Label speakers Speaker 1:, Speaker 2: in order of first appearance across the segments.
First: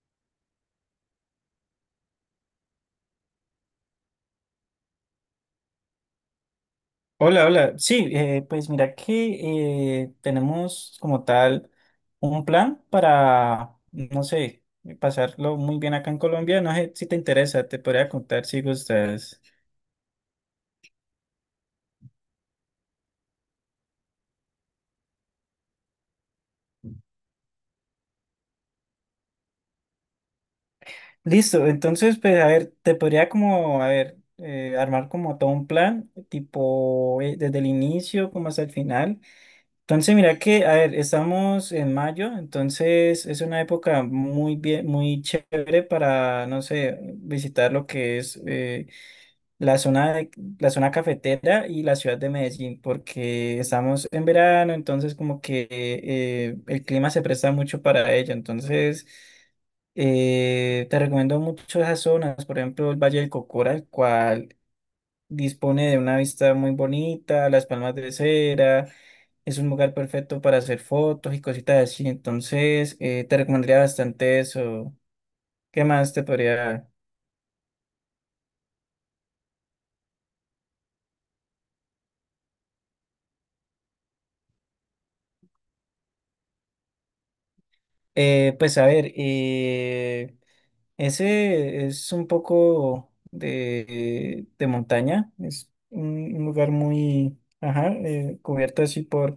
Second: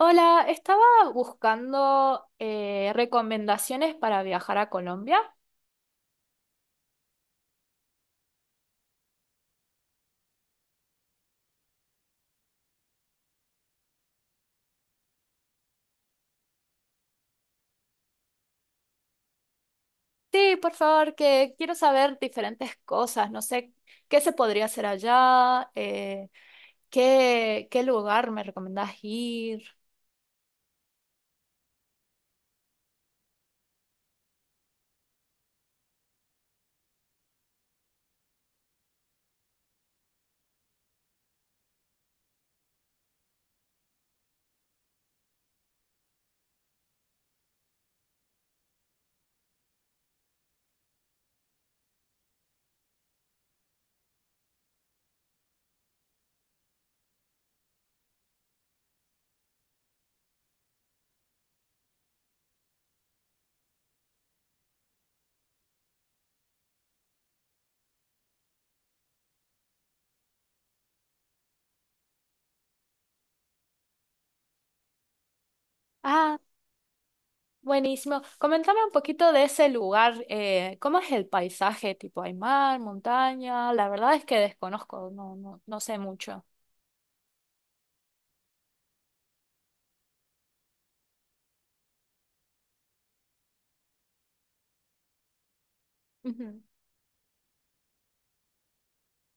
Speaker 1: Hola, estaba buscando recomendaciones para viajar a Colombia.
Speaker 2: Hola, hola. Sí, pues mira que tenemos como tal un plan para, no sé, pasarlo muy bien acá en Colombia. No sé si te interesa, te podría contar si gustas.
Speaker 1: Sí, por favor, que quiero saber diferentes cosas. No sé qué se podría hacer allá, qué lugar me recomendás ir.
Speaker 2: Listo, entonces, pues a ver, te podría como, a ver, armar como todo un plan, tipo desde el inicio como hasta el final. Entonces, mira que, a ver, estamos en mayo, entonces es una época muy bien, muy chévere para, no sé, visitar lo que es, la la zona cafetera y la ciudad de Medellín, porque estamos en verano, entonces como que el clima se presta mucho para ello. Entonces, te recomiendo mucho esas zonas, por ejemplo, el Valle del Cocora, el cual dispone de una vista muy bonita, las palmas de cera, es un lugar perfecto para hacer fotos y cositas así. Entonces, te recomendaría bastante eso. ¿Qué más te
Speaker 1: Ah,
Speaker 2: podría...
Speaker 1: buenísimo. Coméntame un poquito de ese lugar. ¿Cómo es el paisaje? Tipo, ¿hay mar, montaña? La verdad es que desconozco, no, no sé mucho.
Speaker 2: Pues a ver, ese es un poco de montaña, es un
Speaker 1: Ujú.
Speaker 2: lugar muy ajá, cubierto así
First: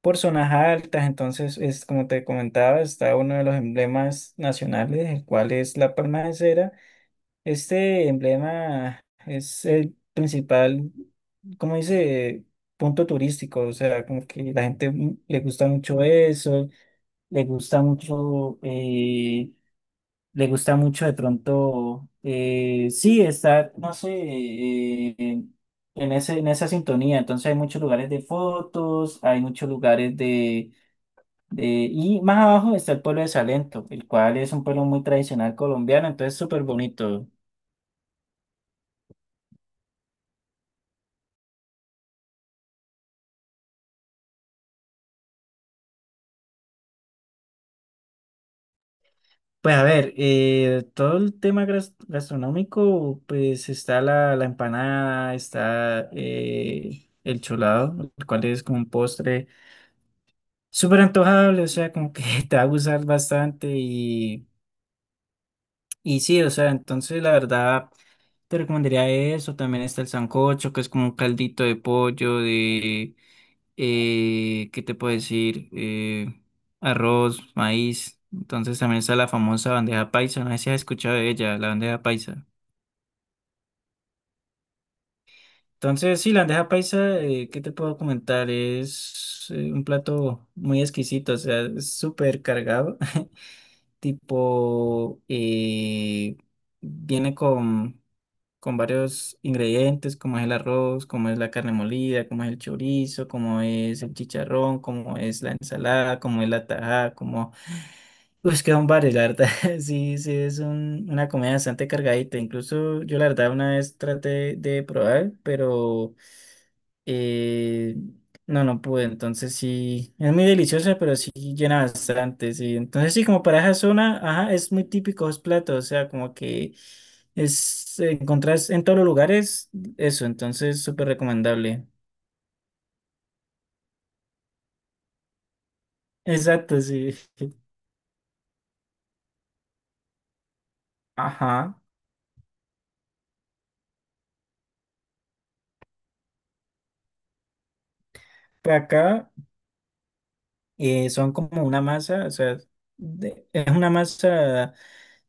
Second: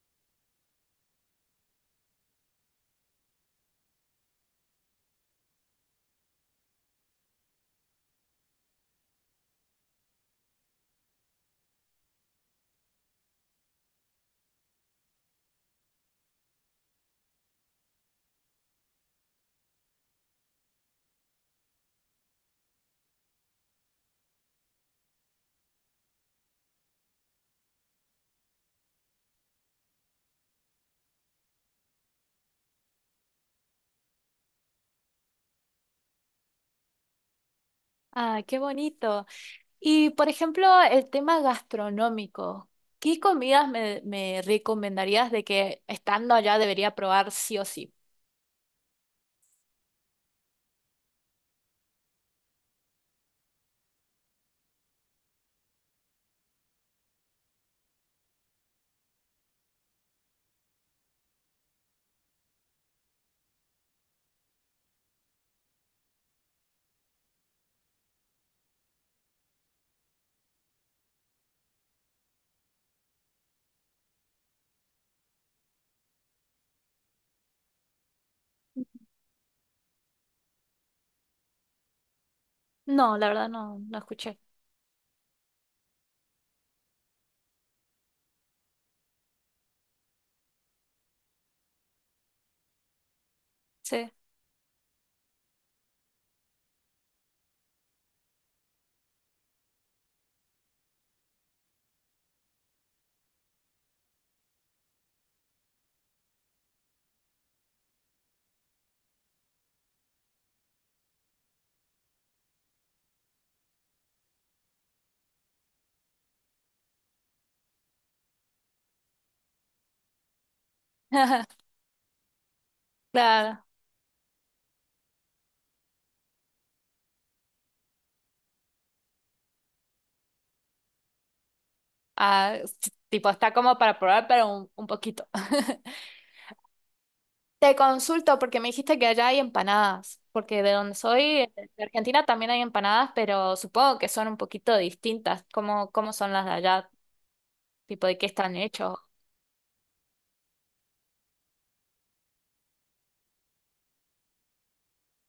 Speaker 2: por zonas altas, entonces es como te comentaba, está uno de los emblemas nacionales, el cual es la palma de cera. Este emblema es el principal, como dice, punto turístico, o sea, como que la gente le gusta mucho eso, le gusta mucho, le gusta mucho de pronto, sí, estar, no sé, en esa sintonía. Entonces hay muchos lugares de fotos, hay muchos lugares y más abajo está el pueblo de Salento, el cual es un pueblo muy tradicional colombiano, entonces súper bonito.
Speaker 1: Ah, qué bonito. Y por ejemplo, el tema gastronómico, ¿qué comidas me recomendarías de que estando allá debería probar sí o sí?
Speaker 2: Pues a ver, todo el tema gastronómico, pues está la empanada, está el cholado, el cual es como un postre, súper antojable, o sea, como que te va a gustar bastante y sí, o sea, entonces la verdad te recomendaría eso, también está el sancocho, que es como un caldito de pollo, de, ¿qué te puedo decir? Arroz, maíz, entonces también está la famosa bandeja paisa, no sé si has escuchado de ella, la bandeja paisa.
Speaker 1: No, la verdad no escuché.
Speaker 2: Entonces, sí, la bandeja paisa, ¿qué te puedo comentar? Es un plato muy exquisito, o sea, es súper cargado.
Speaker 1: Sí.
Speaker 2: Tipo, viene con varios ingredientes, como es el arroz, como es la carne molida, como es el chorizo, como es el chicharrón, como es la ensalada, como es la tajada, como... Pues quedan varios, la verdad. Sí, sí, es una comida bastante cargadita. Incluso yo la verdad una vez traté de probar, pero... Eh, no, no pude, entonces sí, es muy deliciosa, pero sí llena bastante, sí. Entonces sí, como para
Speaker 1: Claro.
Speaker 2: esa zona, ajá, es muy típico esos platos, o sea, como que es, encontrás en todos los lugares eso, entonces súper recomendable.
Speaker 1: Ah, sí, tipo, está como para probar, pero un poquito.
Speaker 2: Exacto, sí.
Speaker 1: Te consulto porque me dijiste que allá hay empanadas, porque de donde soy,
Speaker 2: Ajá.
Speaker 1: de Argentina también hay empanadas, pero supongo que son un poquito distintas. ¿Cómo, cómo son las de allá? Tipo, ¿de qué están
Speaker 2: Para
Speaker 1: hechos?
Speaker 2: acá son como una masa, o sea, es una masa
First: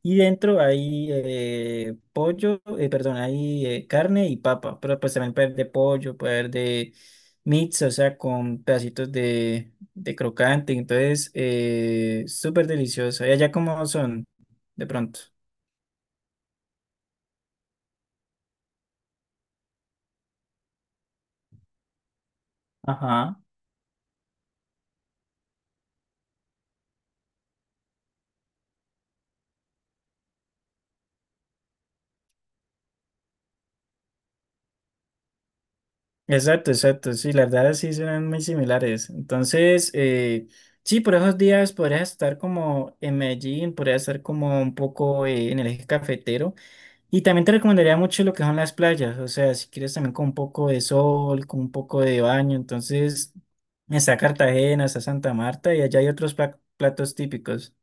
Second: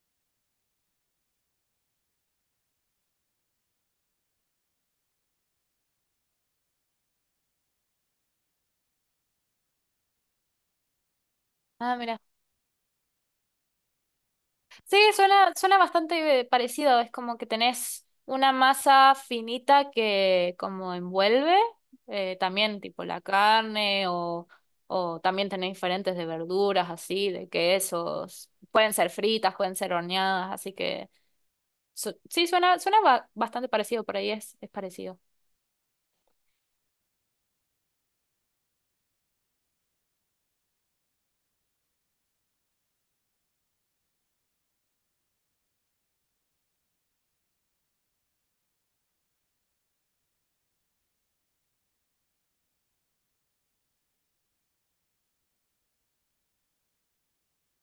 Speaker 2: y dentro hay perdón, hay carne y papa, pero pues también puede haber de pollo, puede haber de mix, o sea, con pedacitos de crocante, entonces
Speaker 1: Ah, mira.
Speaker 2: súper deliciosa. ¿Y allá cómo son de
Speaker 1: Sí,
Speaker 2: pronto?
Speaker 1: suena bastante parecido. Es como que tenés una masa finita que como envuelve también tipo la
Speaker 2: Ajá.
Speaker 1: carne o también tenés diferentes de verduras así, de quesos. Pueden ser fritas, pueden ser horneadas, así que sí, suena bastante parecido, por ahí es parecido.
Speaker 2: Exacto, exacto, sí, las verdad sí serán muy similares. Entonces, sí, por esos días podrías estar como en Medellín, podrías estar como un poco en el eje cafetero. Y también te recomendaría mucho lo que son las playas, o sea, si quieres también con un poco de sol, con un poco de baño, entonces está Cartagena, está Santa Marta y allá hay otros platos típicos.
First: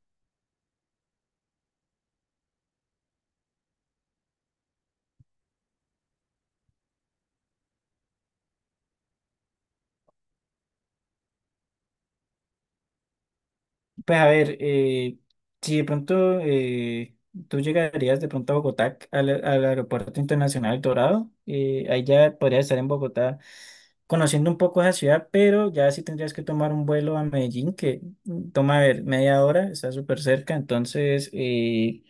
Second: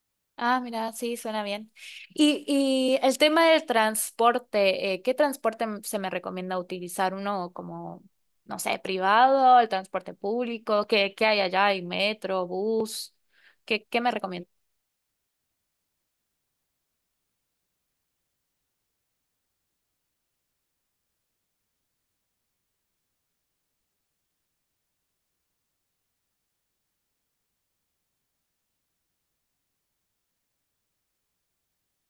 Speaker 1: Ah, mira, sí, suena bien. Y el tema del transporte, ¿qué transporte se me recomienda utilizar? ¿Uno como, no sé, privado, el transporte público? ¿Qué, qué hay allá? ¿Hay metro, bus? ¿Qué, qué me
Speaker 2: Pues a
Speaker 1: recomienda?
Speaker 2: ver, si de pronto tú llegarías de pronto a Bogotá, al Aeropuerto Internacional Dorado, ahí ya podrías estar en Bogotá conociendo un poco esa ciudad, pero ya sí tendrías que tomar un vuelo a Medellín, que toma, a ver, media hora, está súper cerca, entonces...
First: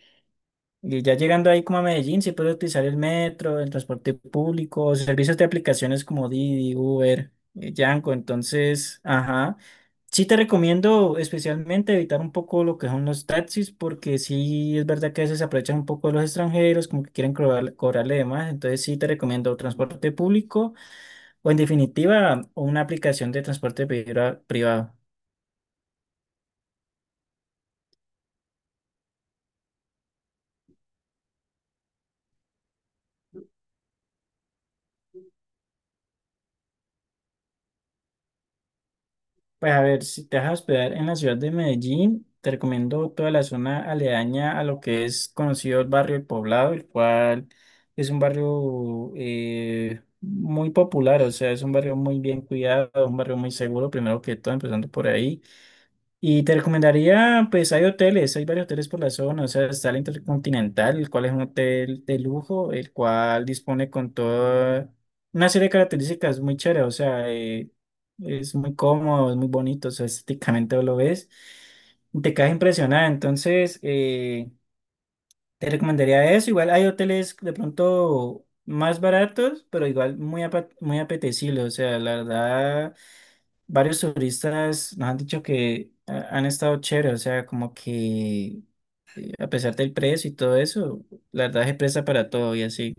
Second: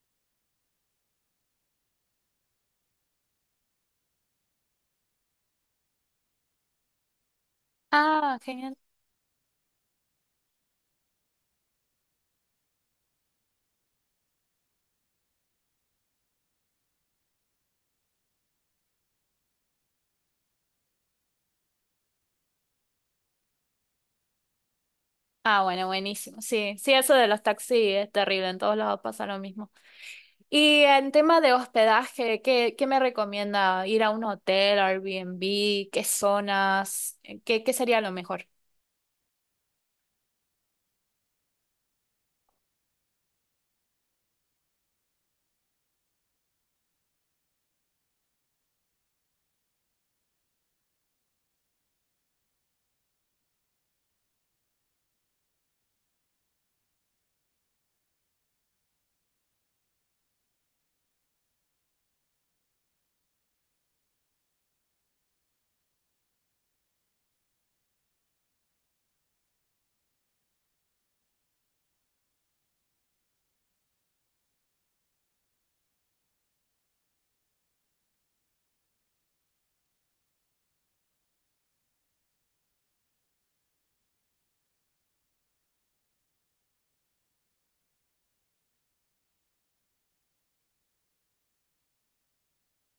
Speaker 2: y ya llegando ahí como a Medellín, se puede utilizar el metro, el transporte público, servicios de aplicaciones como Didi, Uber, Yango.
Speaker 1: Ah, genial.
Speaker 2: Entonces, ajá. Sí te recomiendo especialmente evitar un poco lo que son los taxis, porque sí es verdad que a veces se aprovechan un poco de los extranjeros, como que quieren cobrarle de más. Entonces sí te recomiendo transporte público o en definitiva una aplicación de transporte privado.
Speaker 1: Ah, bueno, buenísimo. Sí, sí, eso de los taxis es terrible. En todos lados pasa lo mismo. Y en tema de hospedaje, ¿qué, qué me recomienda? ¿Ir a un hotel, Airbnb? ¿Qué zonas? ¿Qué, qué sería lo mejor?
Speaker 2: Pues a ver, si te vas a hospedar en la ciudad de Medellín, te recomiendo toda la zona aledaña a lo que es conocido el barrio El Poblado, el cual es un barrio muy popular, o sea, es un barrio muy bien cuidado, un barrio muy seguro, primero que todo, empezando por ahí. Y te recomendaría, pues hay hoteles, hay varios hoteles por la zona, o sea, está el Intercontinental, el cual es un hotel de lujo, el cual dispone con toda una serie de características muy chéveres, o sea, es muy cómodo, es muy bonito, o sea, estéticamente lo ves, y te quedas impresionada, entonces te recomendaría eso, igual hay hoteles de pronto más baratos, pero igual muy, muy apetecibles, o sea, la verdad varios turistas nos han dicho que han estado chévere, o sea, como que a pesar del precio y todo eso, la verdad es presta para todo y así.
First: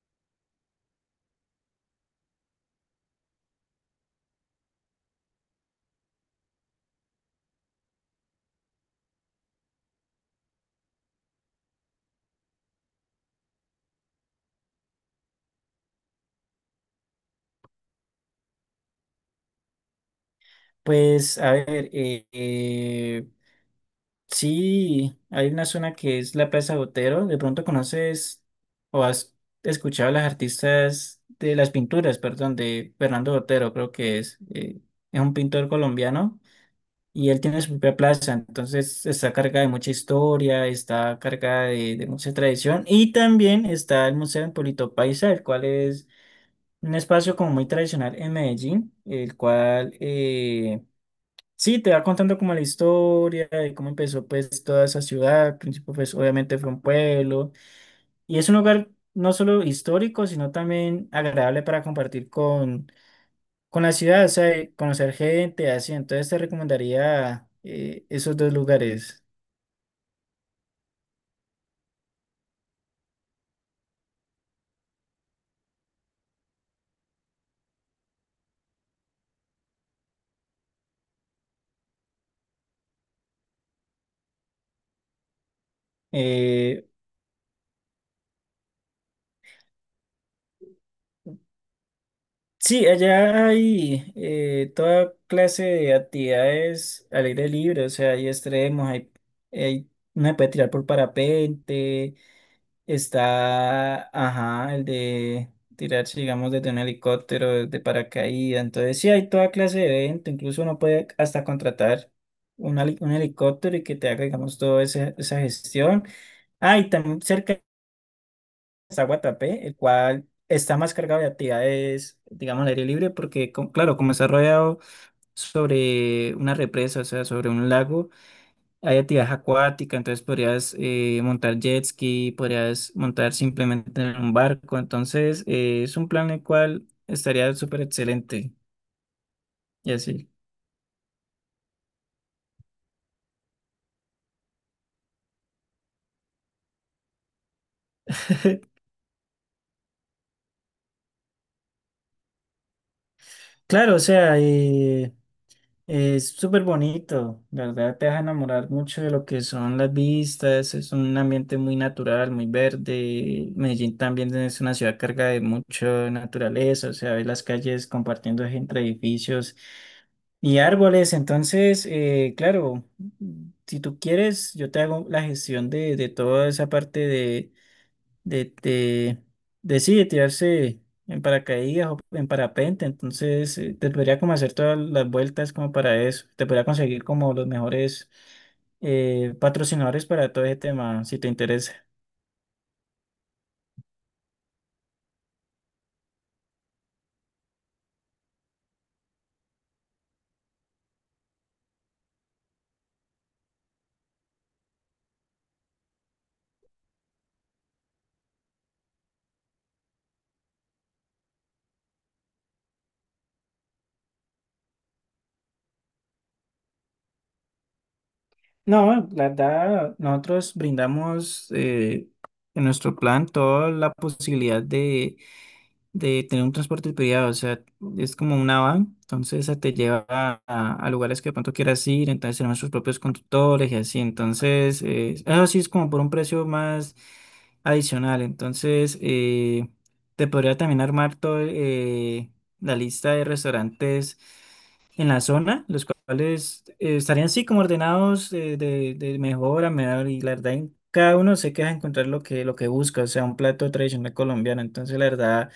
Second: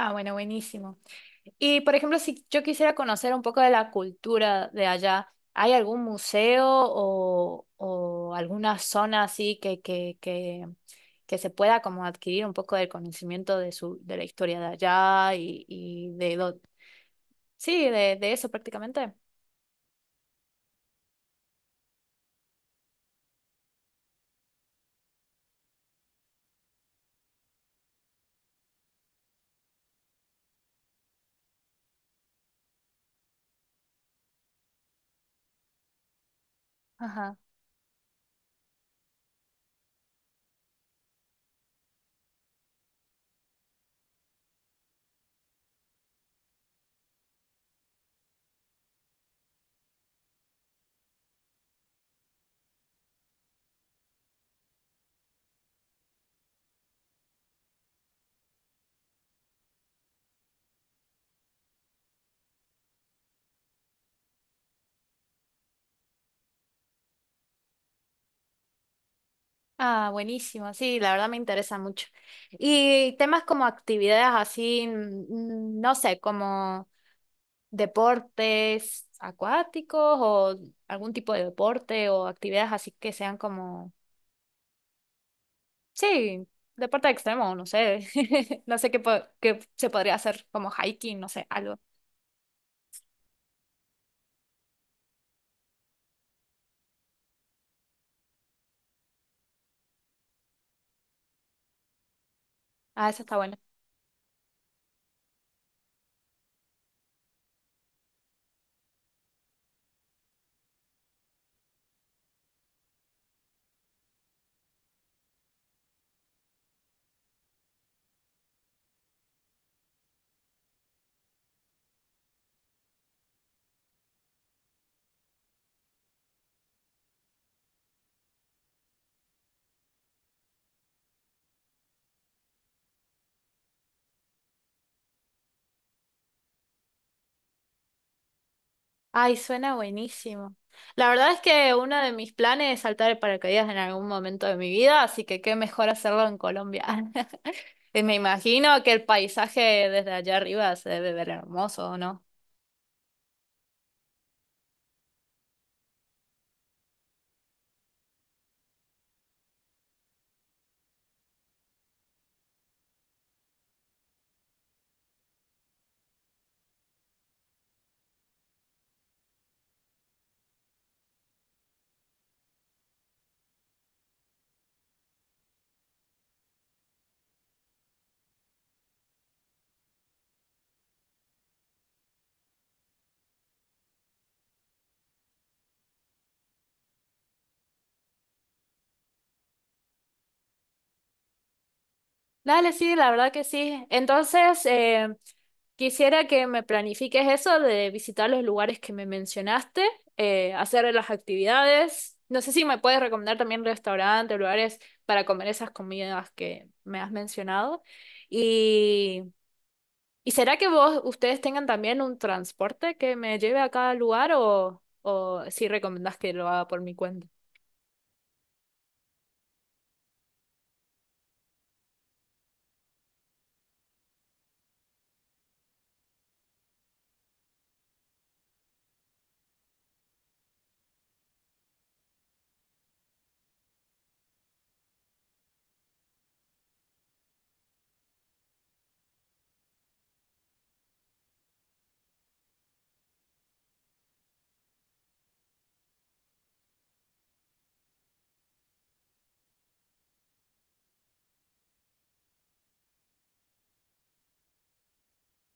Speaker 1: Ah, bueno, buenísimo. Y por ejemplo, si yo quisiera conocer un poco de la cultura de allá, ¿hay algún museo o alguna zona así que se pueda como adquirir un poco del conocimiento de su, de la historia de allá y de sí, de eso prácticamente?
Speaker 2: Pues a ver, sí, hay una zona que es la Plaza Botero, de pronto conoces o has escuchado a las artistas de las pinturas, perdón, de Fernando Botero, creo que es un pintor colombiano. Y
Speaker 1: Ajá.
Speaker 2: él tiene su propia plaza, entonces está cargada de mucha historia, está cargada de mucha tradición. Y también está el Museo en Polito Paisa, el cual es un espacio como muy tradicional en Medellín, el cual sí te va contando como la historia de cómo empezó pues toda esa ciudad. Al principio pues obviamente fue un pueblo y es un lugar no solo histórico, sino también agradable para compartir con la ciudad, o sea, y conocer gente, así, entonces te recomendaría esos dos lugares.
Speaker 1: Ah, buenísimo. Sí, la verdad me interesa mucho. Y temas como actividades así, no sé, como deportes acuáticos o algún tipo de deporte o actividades así que sean como, sí,
Speaker 2: Eh,
Speaker 1: deporte extremo, no sé, no sé qué, qué se podría hacer como hiking, no sé, algo.
Speaker 2: sí, allá hay toda clase de actividades al aire libre, o sea, hay extremos, hay- uno se puede tirar por parapente.
Speaker 1: Ah, eso está bueno.
Speaker 2: Está, ajá, el de tirarse, digamos, desde un helicóptero, de paracaídas. Entonces, sí, hay toda clase de evento. Incluso uno puede hasta contratar un helicóptero y que te haga, digamos, toda esa, esa gestión. Ah, y también cerca está Guatapé, el cual está más cargado de actividades, digamos, al aire libre, porque, claro, como está rodeado sobre una represa, o sea, sobre un lago. Hay actividad acuática, entonces podrías montar jet ski, podrías montar simplemente en un barco. Entonces, es un plan el cual estaría súper excelente.
Speaker 1: Ay, suena
Speaker 2: Y así.
Speaker 1: buenísimo. La verdad es que uno de mis planes es saltar el paracaídas en algún momento de mi vida, así que qué mejor hacerlo en Colombia. Y me imagino que el paisaje desde allá arriba se debe ver hermoso, ¿no?
Speaker 2: Claro, o sea, es súper bonito, la ¿verdad? Te deja enamorar mucho de lo que son las vistas, es un ambiente muy natural, muy verde. Medellín también es una ciudad cargada de mucha naturaleza, o sea, ves las calles compartiendo entre edificios y árboles. Entonces, claro, si tú quieres, yo te hago la gestión de toda esa parte de, de, de sí, de tirarse en paracaídas o en parapente, entonces te podría como hacer todas las vueltas como para eso, te podría conseguir como los mejores patrocinadores para todo ese tema, si te interesa.
Speaker 1: Dale, sí, la verdad que sí. Entonces, quisiera que me planifiques eso de visitar los lugares que me mencionaste, hacer las actividades. No sé si me puedes recomendar también restaurantes, lugares para comer esas comidas que me has mencionado. Y, ¿Y será que vos, ustedes tengan también un transporte que me lleve a cada lugar o si recomendás que lo haga por mi cuenta?
Speaker 2: No, la verdad, nosotros brindamos en nuestro plan toda la posibilidad de tener un transporte privado, o sea, es como una van, entonces esa te lleva a lugares que de pronto quieras ir, entonces tenemos sus propios conductores y así, entonces, eso sí es como por un precio más adicional, entonces te podría también armar todo la lista de restaurantes en la zona, los cuales estarían así como ordenados de mejor a menor y la verdad en cada uno sé que vas a encontrar lo que busca, o sea, un plato tradicional colombiano, entonces la verdad...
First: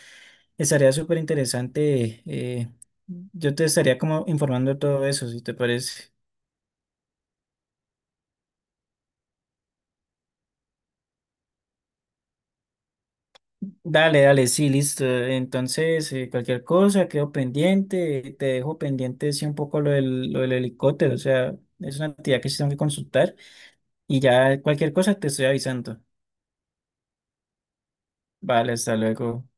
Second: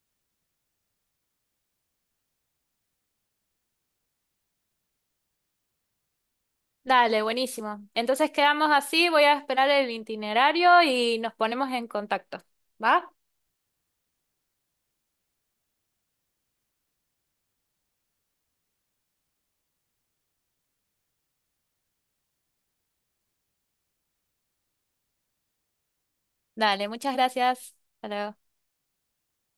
Speaker 2: Estaría súper interesante. Yo te estaría como informando de todo eso, si te parece.
Speaker 1: Dale, buenísimo. Entonces quedamos así, voy a esperar el itinerario y nos ponemos en contacto. ¿Va?
Speaker 2: Dale, dale, sí, listo. Entonces, cualquier cosa, quedo pendiente. Te dejo pendiente, sí, un poco lo del helicóptero. O sea, es una actividad que sí tengo que consultar. Y ya cualquier cosa te estoy avisando.
Speaker 1: Dale, muchas gracias. Hasta luego.
Speaker 2: Vale, hasta luego.